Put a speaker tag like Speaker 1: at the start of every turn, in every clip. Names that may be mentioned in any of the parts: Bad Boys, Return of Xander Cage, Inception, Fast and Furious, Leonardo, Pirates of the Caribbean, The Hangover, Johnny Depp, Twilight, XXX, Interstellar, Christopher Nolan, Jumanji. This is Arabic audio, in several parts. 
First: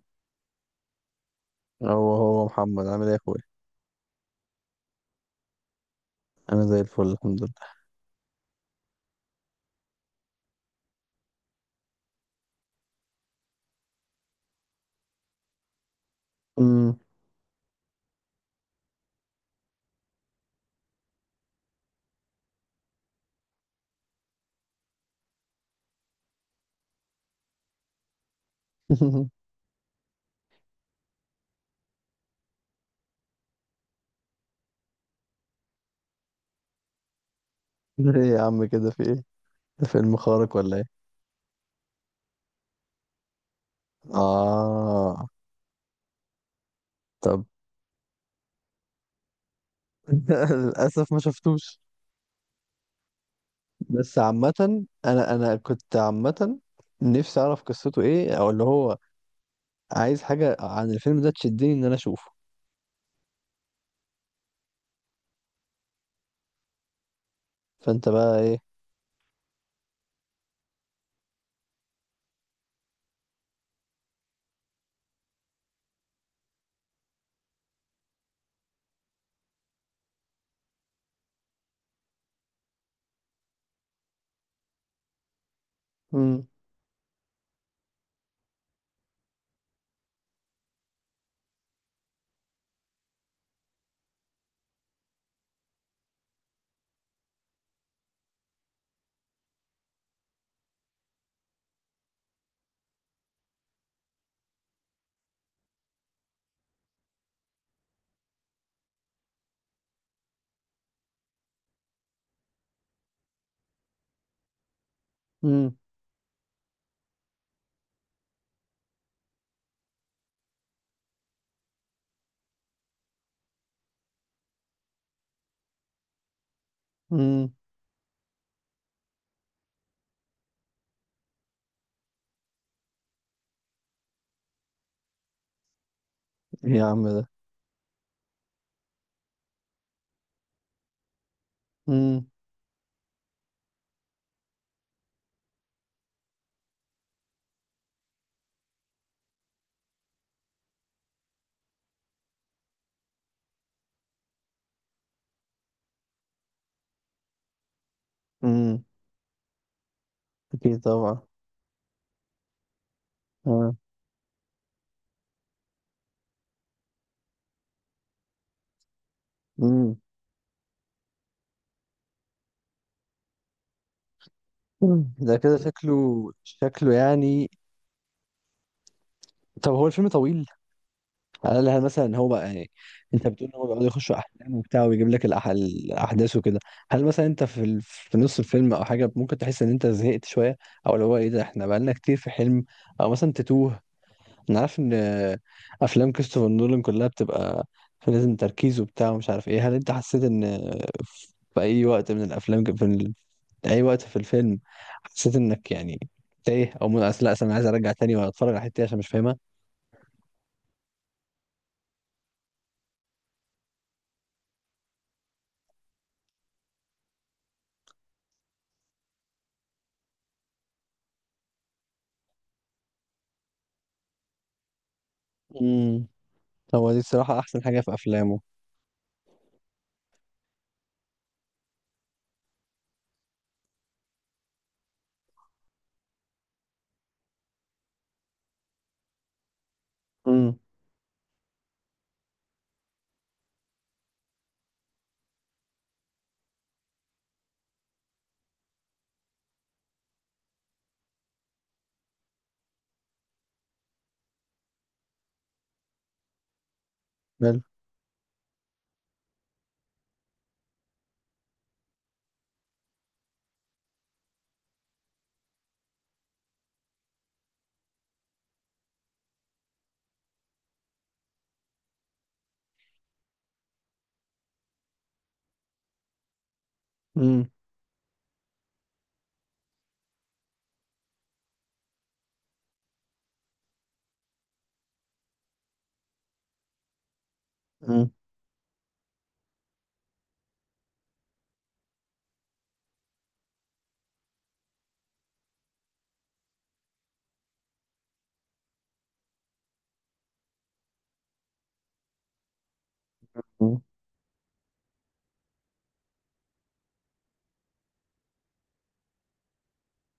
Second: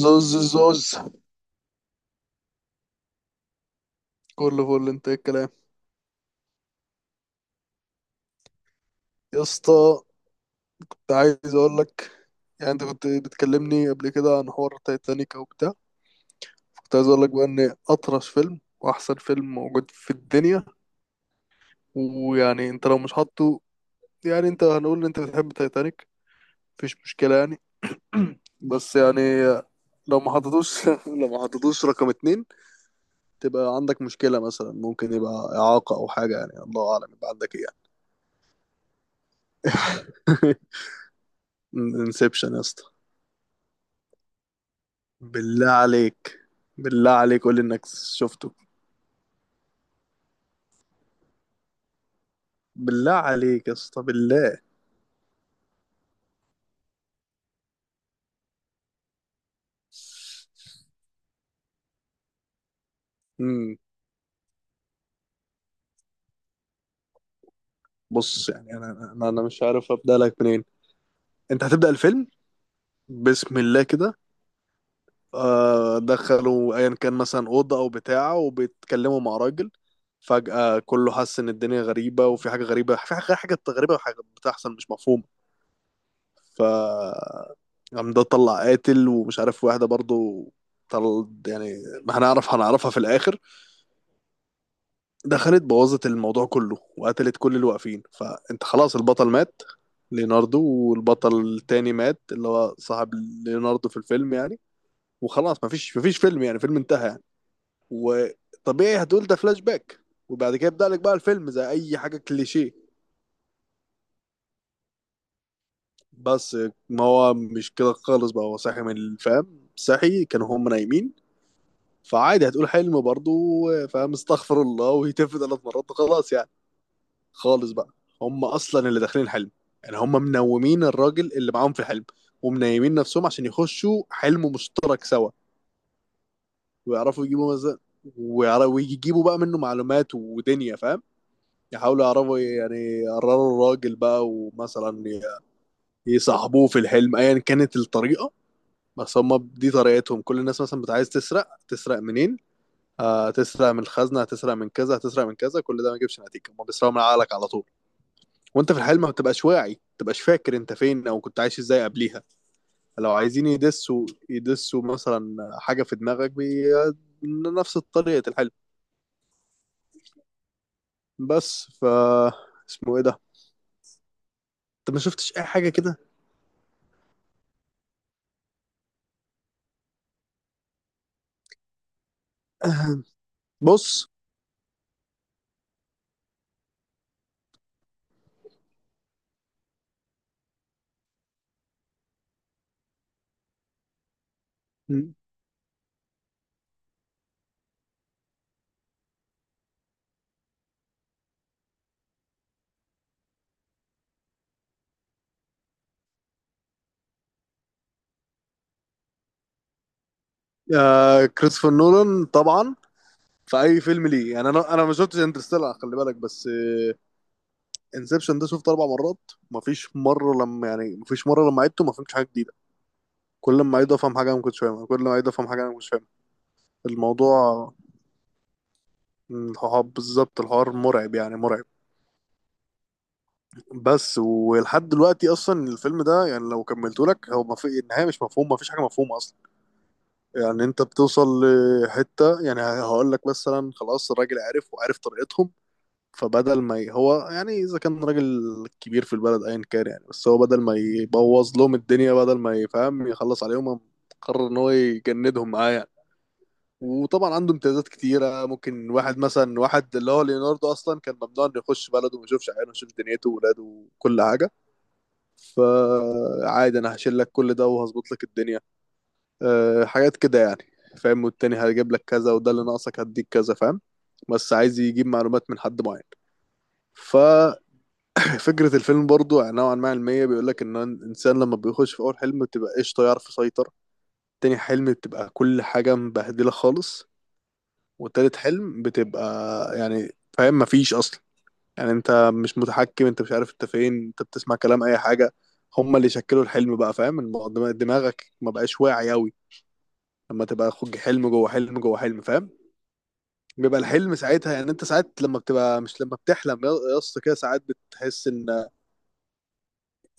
Speaker 1: زوز زوز.
Speaker 2: هو محمد عامل ايه يا اخويا؟
Speaker 1: كله فل، انت ايه الكلام؟
Speaker 2: انا زي الفل، الحمد لله.
Speaker 1: يا اسطى، كنت عايز اقول لك، يعني انت كنت بتكلمني قبل كده عن حوار تايتانيك وبتاع. كنت
Speaker 2: امم.
Speaker 1: عايز اقول لك بقى ان اطرش فيلم واحسن فيلم موجود في الدنيا. ويعني انت لو مش حاطه، يعني انت هنقول ان انت بتحب تايتانيك، مفيش مشكلة يعني. بس يعني لو ما حطيتوش لو ما حطيتوش رقم 2، تبقى عندك مشكلة. مثلا ممكن يبقى إعاقة أو حاجة، يعني الله أعلم يبقى عندك إيه.
Speaker 2: ايه يا عم، كده في ايه؟ ده فيلم خارق
Speaker 1: يعني
Speaker 2: ولا ايه؟
Speaker 1: انسبشن يا اسطى،
Speaker 2: اه.
Speaker 1: بالله عليك، بالله عليك
Speaker 2: طب.
Speaker 1: قول لي انك شفته.
Speaker 2: للاسف ما شفتوش.
Speaker 1: بالله عليك يا اسطى،
Speaker 2: بس عامه،
Speaker 1: بالله.
Speaker 2: انا كنت عامه، نفسي اعرف قصته ايه، او اللي هو عايز حاجه عن الفيلم ده تشدني ان انا اشوفه.
Speaker 1: امم
Speaker 2: فانت بقى
Speaker 1: بص
Speaker 2: ايه؟
Speaker 1: يعني انا مش عارف ابدا لك منين. انت هتبدا الفيلم بسم الله كده. دخلوا ايا كان، مثلا اوضه او بتاعه، وبيتكلموا مع راجل. فجاه كله حس ان الدنيا غريبه، وفي حاجه غريبه، في حاجه غريبه وحاجه بتحصل مش مفهومه.
Speaker 2: امم.
Speaker 1: ف قام ده طلع قاتل، ومش عارف واحده برضو طل، يعني ما هنعرف، هنعرفها في الاخر، دخلت بوظت الموضوع كله وقتلت كل اللي واقفين. فانت خلاص البطل مات، ليوناردو، والبطل التاني مات اللي هو صاحب ليوناردو في الفيلم يعني. وخلاص مفيش فيلم، يعني فيلم انتهى يعني. وطبيعي هتقول ده فلاش باك، وبعد كده يبدأ لك بقى الفيلم زي اي حاجة كليشيه.
Speaker 2: امم.
Speaker 1: بس ما هو مش كده خالص بقى، هو صاحي من الفهم، صحي، كانوا هم نايمين. فعادي هتقول حلم برضه، فاهم، استغفر الله، ويتف 3 مرات وخلاص يعني.
Speaker 2: امم.
Speaker 1: خالص بقى، هم اصلا اللي داخلين الحلم، يعني هم منومين الراجل اللي معاهم في الحلم، ومنيمين نفسهم عشان يخشوا حلم مشترك سوا.
Speaker 2: ايه يا عم
Speaker 1: ويعرفوا
Speaker 2: ده؟
Speaker 1: يجيبوا مثلا، ويجيبوا بقى منه معلومات ودنيا فاهم. يحاولوا
Speaker 2: امم.
Speaker 1: يعرفوا، يعني يقرروا الراجل بقى، ومثلا يصاحبوه في الحلم ايا كانت الطريقة. بس هم دي طريقتهم. كل الناس مثلا بتبقى عايز تسرق، تسرق منين؟ تسرق من الخزنة، هتسرق من كذا، هتسرق من كذا، كل ده ما يجيبش نتيجة. هم بيسرقوا من عقلك على طول، وانت في
Speaker 2: امم.
Speaker 1: الحال ما بتبقاش واعي، ما بتبقاش فاكر انت
Speaker 2: اكيد
Speaker 1: فين او
Speaker 2: طبعا.
Speaker 1: كنت عايش ازاي قبليها. لو عايزين
Speaker 2: آه.
Speaker 1: يدسوا، يدسوا مثلا حاجه في دماغك نفس طريقه الحلم.
Speaker 2: امم.
Speaker 1: بس اسمه ايه ده؟ انت ما شفتش
Speaker 2: ده
Speaker 1: اي
Speaker 2: كده
Speaker 1: حاجه
Speaker 2: شكله.
Speaker 1: كده؟
Speaker 2: شكله يعني. طب هو الفيلم طويل؟ قالها مثلا هو بقى يعني. انت بتقول ان هو بيقعد
Speaker 1: بص،
Speaker 2: يخش احلام وبتاع ويجيب لك الاحداث وكده. هل مثلا انت في في نص الفيلم او حاجه ممكن تحس ان انت زهقت شويه، او اللي هو ايه ده احنا بقالنا كتير في حلم، او مثلا تتوه. انا عارف ان افلام كريستوفر نولان كلها بتبقى لازم تركيز وبتاع ومش عارف ايه، هل انت حسيت ان في اي وقت من الافلام في اي وقت في الفيلم، حسيت انك يعني تايه او أصل لا أصل انا عايز ارجع تاني واتفرج على الحته دي عشان مش
Speaker 1: كريستوفر نولان طبعا في اي فيلم ليه يعني. انا ما شفتش انترستيلر خلي بالك، بس انسبشن ده شفته 4 مرات. ما فيش مره لما يعني، ما فيش مره لما عدته ما فهمتش حاجه جديده. كل ما عيد افهم حاجه انا ما كنتش فاهمها، كل ما عيد افهم حاجه انا ما كنتش
Speaker 2: فاهمها.
Speaker 1: فاهمها.
Speaker 2: هو دي الصراحة أحسن
Speaker 1: الموضوع
Speaker 2: حاجة في أفلامه.
Speaker 1: هو بالظبط الحوار مرعب يعني، مرعب. بس ولحد دلوقتي اصلا الفيلم ده، يعني لو كملته لك، هو ما في النهايه مش مفهوم، ما فيش حاجه مفهومه اصلا.
Speaker 2: امم.
Speaker 1: يعني انت بتوصل لحته، يعني هقول لك مثلا خلاص الراجل عرف وعرف طريقتهم، فبدل ما هو يعني، اذا كان راجل كبير في البلد ايا كان يعني، بس هو بدل ما يبوظ لهم الدنيا، بدل ما يفهم يخلص عليهم، قرر ان هو يجندهم معاه يعني. وطبعا عنده
Speaker 2: حلو.
Speaker 1: امتيازات كتيرة. ممكن واحد مثلا، واحد اللي هو ليوناردو، أصلا كان ممنوع إنه يخش بلده وما يشوفش عياله ويشوف دنيته وولاده وكل حاجة. فعادي أنا هشيل لك كل ده وهظبط لك الدنيا، أه حاجات كده يعني، فاهم. والتاني هجيب لك كذا، وده اللي ناقصك هديك كذا، فاهم. بس عايز يجيب معلومات من حد معين.
Speaker 2: امم.
Speaker 1: ففكرة الفيلم برضو يعني نوعا ما علمية، بيقول لك إن الإنسان لما بيخش في أول حلم بتبقى قشطة، يعرف يسيطر. تاني حلم بتبقى كل حاجة مبهدلة خالص.
Speaker 2: امم.
Speaker 1: وتالت حلم بتبقى يعني فاهم مفيش اصلا. يعني انت مش متحكم، انت مش عارف انت فين، انت بتسمع كلام اي حاجه. هما اللي شكلوا الحلم بقى فاهم. دماغك ما بقاش واعي قوي، لما تبقى خد حلم جوه حلم جوه حلم فاهم. بيبقى
Speaker 2: امم.
Speaker 1: الحلم ساعتها يعني، انت ساعات لما بتبقى مش، لما بتحلم يا اسطى كده، ساعات بتحس ان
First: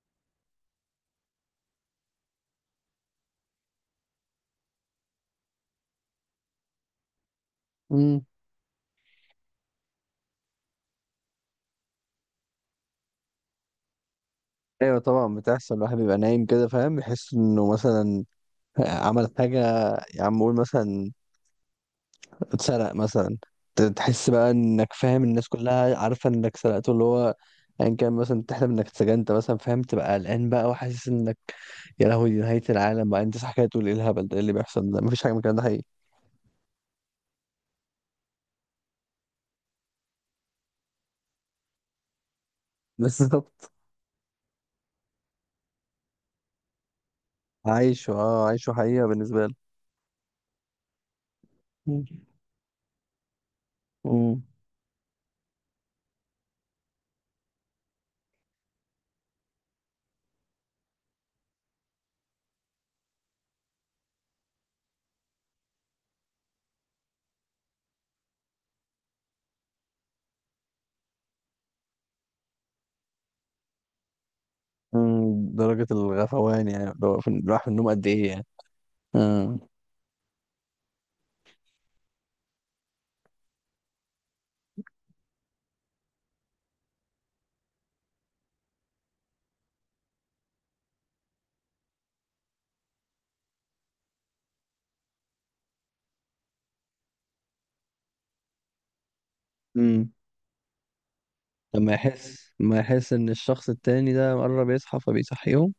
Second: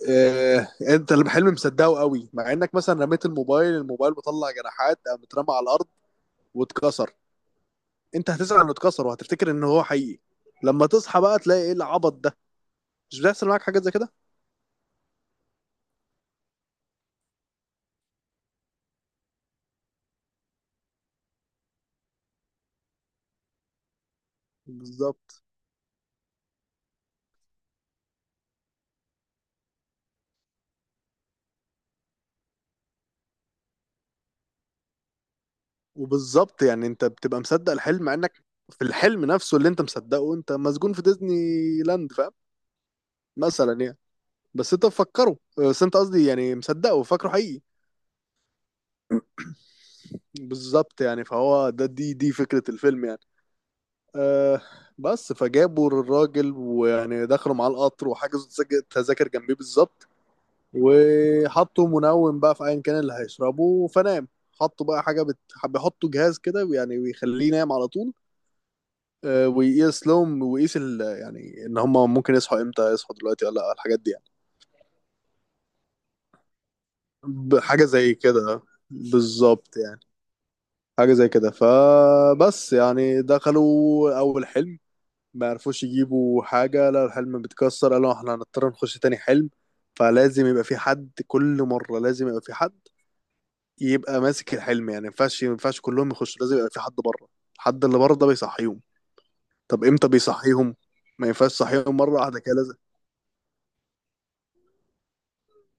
Speaker 1: اه انت الحلم مصدقه قوي، مع انك مثلا رميت الموبايل، الموبايل مطلع جناحات، قام اترمى على الارض واتكسر.
Speaker 2: أمم.
Speaker 1: انت هتزعل انه اتكسر، وهتفتكر ان هو حقيقي. لما تصحى بقى تلاقي ايه العبط ده؟ مش بيحصل معاك حاجات زي كده؟
Speaker 2: أيوة طبعا بتحصل، الواحد بيبقى نايم كده فاهم، يحس إنه مثلا عمل حاجة. يا عم قول مثلا اتسرق مثلا، تحس بقى إنك فاهم
Speaker 1: بالظبط.
Speaker 2: الناس كلها عارفة إنك سرقته اللي هو أيا كان، مثلا تحلم إنك اتسجنت مثلا فاهم، تبقى قلقان بقى وحاسس إنك يا لهوي دي نهاية العالم بقى، أنت صح كده تقول إيه الهبل ده، إيه اللي بيحصل ده، مفيش حاجة من الكلام ده حقيقي.
Speaker 1: وبالظبط يعني انت بتبقى مصدق الحلم، مع انك في الحلم نفسه اللي انت مصدقه انت مسجون في ديزني لاند فاهم،
Speaker 2: بالظبط.
Speaker 1: مثلا يعني. بس انت مفكره، بس انت قصدي يعني مصدقه وفاكره حقيقي.
Speaker 2: عايشه أه عايشه حقيقة بالنسبة له.
Speaker 1: بالظبط يعني. فهو ده، دي فكرة الفيلم يعني.
Speaker 2: امم.
Speaker 1: أه. بس فجابوا الراجل، ويعني دخلوا معاه القطر، وحجزوا تذاكر جنبيه بالظبط، وحطوا منوم بقى في ايا كان اللي هيشربه فنام. حطوا بقى حاجه بيحطوا جهاز كده، يعني بيخليه ينام على طول. ويقيس لهم، ويقيس يعني ان هم ممكن يصحوا امتى، يصحوا دلوقتي ولا لا، الحاجات دي يعني.
Speaker 2: مم، درجة الغفوان يعني لو راح في
Speaker 1: حاجه
Speaker 2: النوم قد
Speaker 1: زي
Speaker 2: إيه يعني.
Speaker 1: كده،
Speaker 2: آه.
Speaker 1: بالظبط يعني، حاجه زي كده. فبس يعني دخلوا اول حلم ما عرفوش يجيبوا حاجه، لا الحلم بيتكسر، قالوا احنا هنضطر نخش تاني حلم. فلازم يبقى في حد، كل مره لازم يبقى في حد يبقى ماسك الحلم، يعني ما ينفعش، ما ينفعش كلهم يخشوا، لازم يبقى في حد بره. الحد اللي بره ده بيصحيهم. طب امتى
Speaker 2: امم.
Speaker 1: بيصحيهم؟ ما ينفعش
Speaker 2: لما
Speaker 1: تصحيهم مره واحده
Speaker 2: يحس
Speaker 1: كده، لازم.
Speaker 2: لما يحس إن الشخص التاني ده قرب يصحى فبيصحيهم.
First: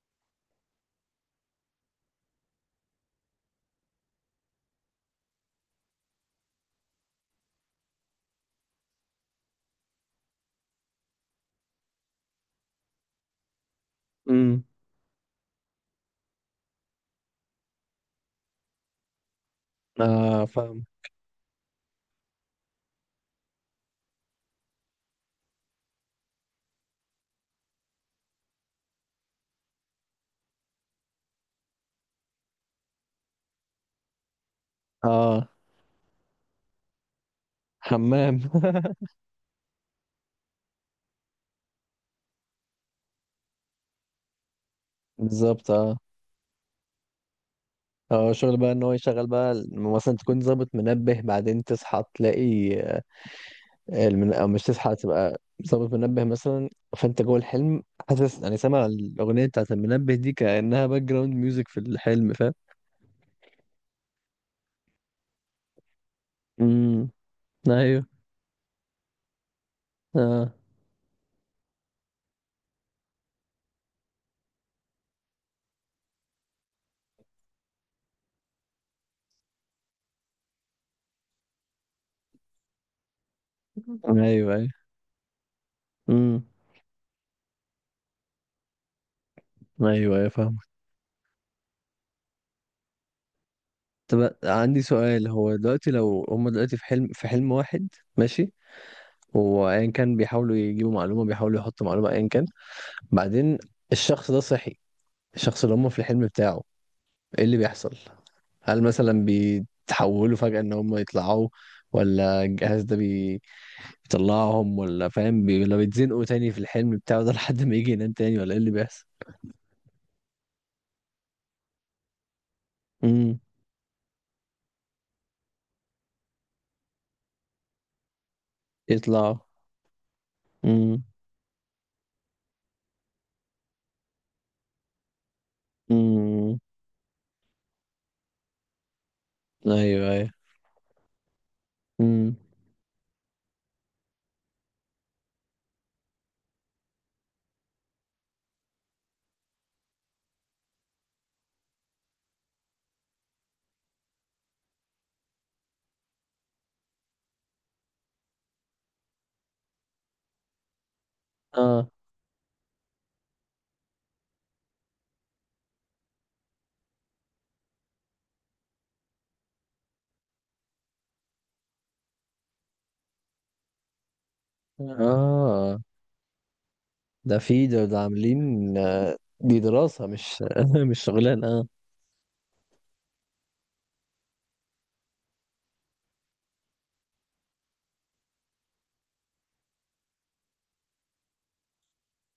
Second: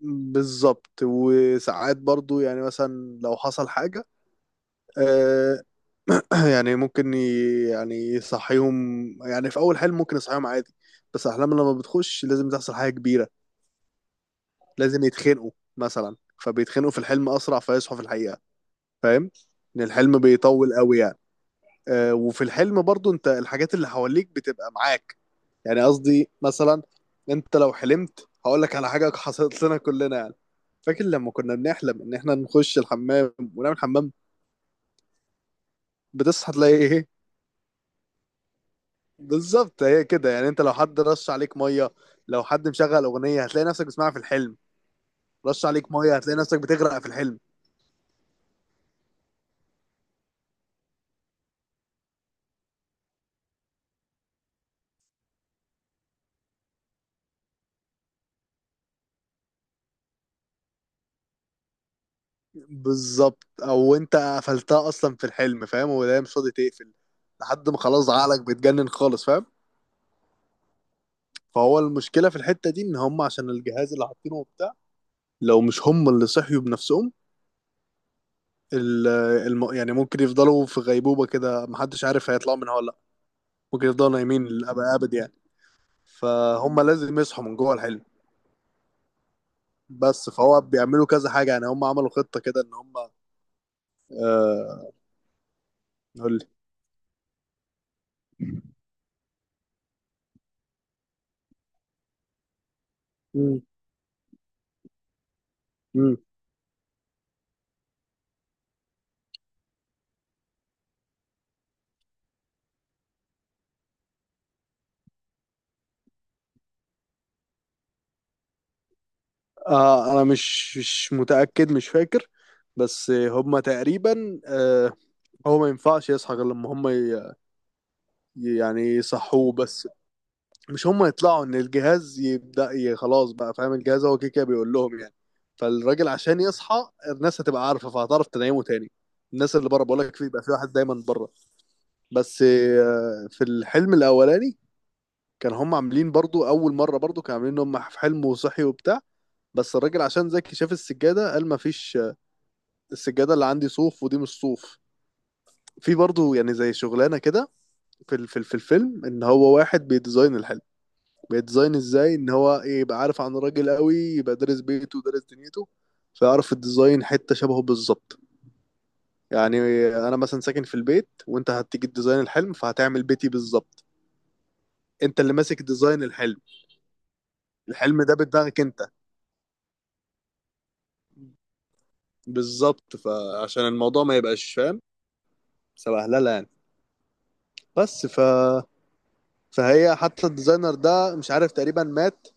Speaker 1: بالظبط. وساعات برضو يعني مثلا لو حصل حاجه، آه، يعني ممكن يعني يصحيهم. يعني في اول حلم ممكن يصحيهم عادي، بس احلام لما بتخش لازم تحصل حاجه كبيره،
Speaker 2: امم.
Speaker 1: لازم يتخنقوا مثلا. فبيتخنقوا في الحلم اسرع، فيصحوا في الحقيقه، فاهم، ان الحلم
Speaker 2: آه
Speaker 1: بيطول
Speaker 2: فاهم.
Speaker 1: قوي يعني. وفي الحلم برضو، انت الحاجات اللي حواليك بتبقى معاك. يعني قصدي مثلا، انت لو حلمت، هقول لك على حاجه حصلت لنا كلنا يعني. فاكر لما كنا بنحلم ان احنا نخش الحمام ونعمل حمام،
Speaker 2: آه.
Speaker 1: بتصحى تلاقي ايه؟
Speaker 2: حمام.
Speaker 1: بالظبط، هي كده يعني. انت لو حد رش عليك ميه، لو حد مشغل اغنيه هتلاقي نفسك بتسمعها في الحلم، رش
Speaker 2: بالظبط
Speaker 1: عليك
Speaker 2: آه.
Speaker 1: ميه هتلاقي نفسك بتغرق في الحلم.
Speaker 2: اه شغل بقى ان هو يشغل بقى مثلا تكون ظابط منبه، بعدين تصحى تلاقي او مش تصحى تبقى ظابط منبه مثلا، فانت جوه الحلم حاسس يعني سامع الاغنيه بتاعت المنبه دي كانها باك جراوند ميوزك في الحلم فاهم.
Speaker 1: بالظبط، او انت قفلتها اصلا في الحلم فاهم، ولا هي مش راضي تقفل
Speaker 2: امم.
Speaker 1: لحد ما
Speaker 2: ايوه.
Speaker 1: خلاص عقلك بيتجنن خالص فاهم.
Speaker 2: اه.
Speaker 1: فهو المشكله في الحته دي، ان هم عشان الجهاز اللي حاطينه وبتاع، لو مش هم اللي صحيوا بنفسهم، ال- يعني ممكن يفضلوا في غيبوبه كده، محدش عارف هيطلعوا منها ولا لا، ممكن يفضلوا
Speaker 2: ايوه
Speaker 1: نايمين
Speaker 2: ايوه.
Speaker 1: للابد ابد يعني.
Speaker 2: امم.
Speaker 1: فهم لازم يصحوا من جوه الحلم.
Speaker 2: ايوه ايوه
Speaker 1: بس
Speaker 2: فاهم.
Speaker 1: فهو بيعملوا كذا حاجه، يعني هم عملوا خطه كده ان هم
Speaker 2: طب عندي
Speaker 1: آه...
Speaker 2: سؤال، هو دلوقتي لو
Speaker 1: قول لي.
Speaker 2: هم دلوقتي في حلم واحد، ماشي، وايا كان بيحاولوا يجيبوا معلومه بيحاولوا يحطوا معلومه ايا كان، بعدين
Speaker 1: مم.
Speaker 2: الشخص ده صحي، الشخص اللي هم في
Speaker 1: مم.
Speaker 2: الحلم بتاعه، ايه اللي بيحصل؟ هل مثلا بيتحولوا فجأة ان هم يطلعوا، ولا الجهاز ده بيطلعهم، ولا فاهم ولا بيتزنقوا تاني في الحلم بتاعه ده لحد ما يجي ينام تاني، ولا ايه اللي بيحصل؟
Speaker 1: انا مش متاكد، مش فاكر، بس
Speaker 2: امم.
Speaker 1: هم تقريبا آه. هو ما ينفعش يصحى غير لما هم ي... يعني
Speaker 2: يطلعوا.
Speaker 1: يصحوه بس، مش هم يطلعوا، ان الجهاز يبدا خلاص بقى فاهم، الجهاز هو كده كده بيقول لهم يعني. فالراجل عشان
Speaker 2: امم.
Speaker 1: يصحى الناس هتبقى عارفه، فهتعرف تنيمه تاني. الناس اللي بره، بقول
Speaker 2: ايوه
Speaker 1: لك، في
Speaker 2: ايوه.
Speaker 1: بقى في واحد دايما بره.
Speaker 2: امم.
Speaker 1: بس آه، في الحلم الاولاني، كان هم عاملين برضو، اول مره برضو كانوا عاملين ان هم في حلم وصحي وبتاع، بس الراجل عشان ذكي شاف السجاده، قال ما فيش آه، السجاده اللي عندي صوف ودي مش صوف. في برضو يعني زي شغلانه كده في الفيلم، ان هو واحد بيديزاين الحلم. بيتزاين
Speaker 2: اه
Speaker 1: ازاي ان هو ايه، يبقى عارف عن الراجل قوي، يبقى دارس بيته ودارس دنيته، فيعرف الديزاين حتة شبهه بالظبط. يعني انا مثلا ساكن في البيت، وانت هتيجي تديزاين الحلم فهتعمل بيتي بالظبط. انت اللي ماسك
Speaker 2: اه.
Speaker 1: ديزاين الحلم،
Speaker 2: ده
Speaker 1: الحلم ده بدماغك
Speaker 2: عاملين
Speaker 1: انت.
Speaker 2: دي دراسة مش مش شغلانة اه.
Speaker 1: بالظبط. فعشان الموضوع ما يبقاش فاهم، سبهلله يعني. بس فهي حتى الديزاينر ده مش عارف، تقريبا مات،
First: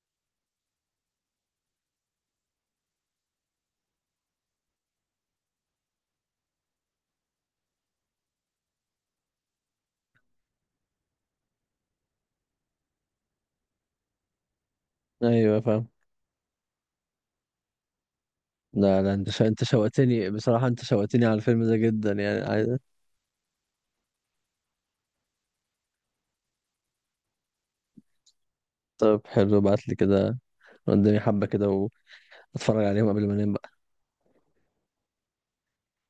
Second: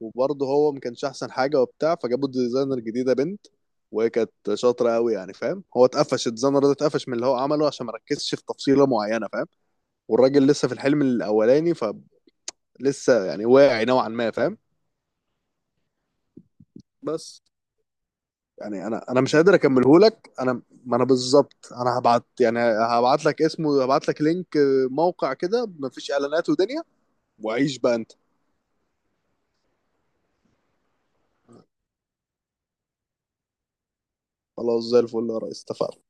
Speaker 1: وبرضه هو ما كانش احسن حاجه وبتاع، فجابوا الديزاينر جديده بنت، وهي كانت شاطره قوي يعني فاهم. هو اتقفش الديزاينر ده، اتقفش من اللي هو عمله عشان ما ركزش في تفصيله معينه فاهم. والراجل لسه في الحلم الاولاني، فلسه يعني واعي نوعا ما فاهم.
Speaker 2: ايوه فاهم.
Speaker 1: بس يعني
Speaker 2: لا
Speaker 1: انا
Speaker 2: لا،
Speaker 1: انا مش قادر
Speaker 2: انت
Speaker 1: اكمله
Speaker 2: شوقتني
Speaker 1: لك. انا
Speaker 2: بصراحة، انت
Speaker 1: ما انا
Speaker 2: شوقتني على الفيلم
Speaker 1: بالظبط،
Speaker 2: ده
Speaker 1: انا
Speaker 2: جدا
Speaker 1: هبعت،
Speaker 2: يعني
Speaker 1: يعني
Speaker 2: عايز...
Speaker 1: هبعت لك اسمه، هبعت لك لينك آه، موقع كده مفيش اعلانات ودنيا، وعيش بقى انت.
Speaker 2: طب حلو، ابعت لي كده قدامي حبة كده واتفرج عليهم قبل ما انام.
Speaker 1: خلاص زي الفل يا ريس، اتفقنا.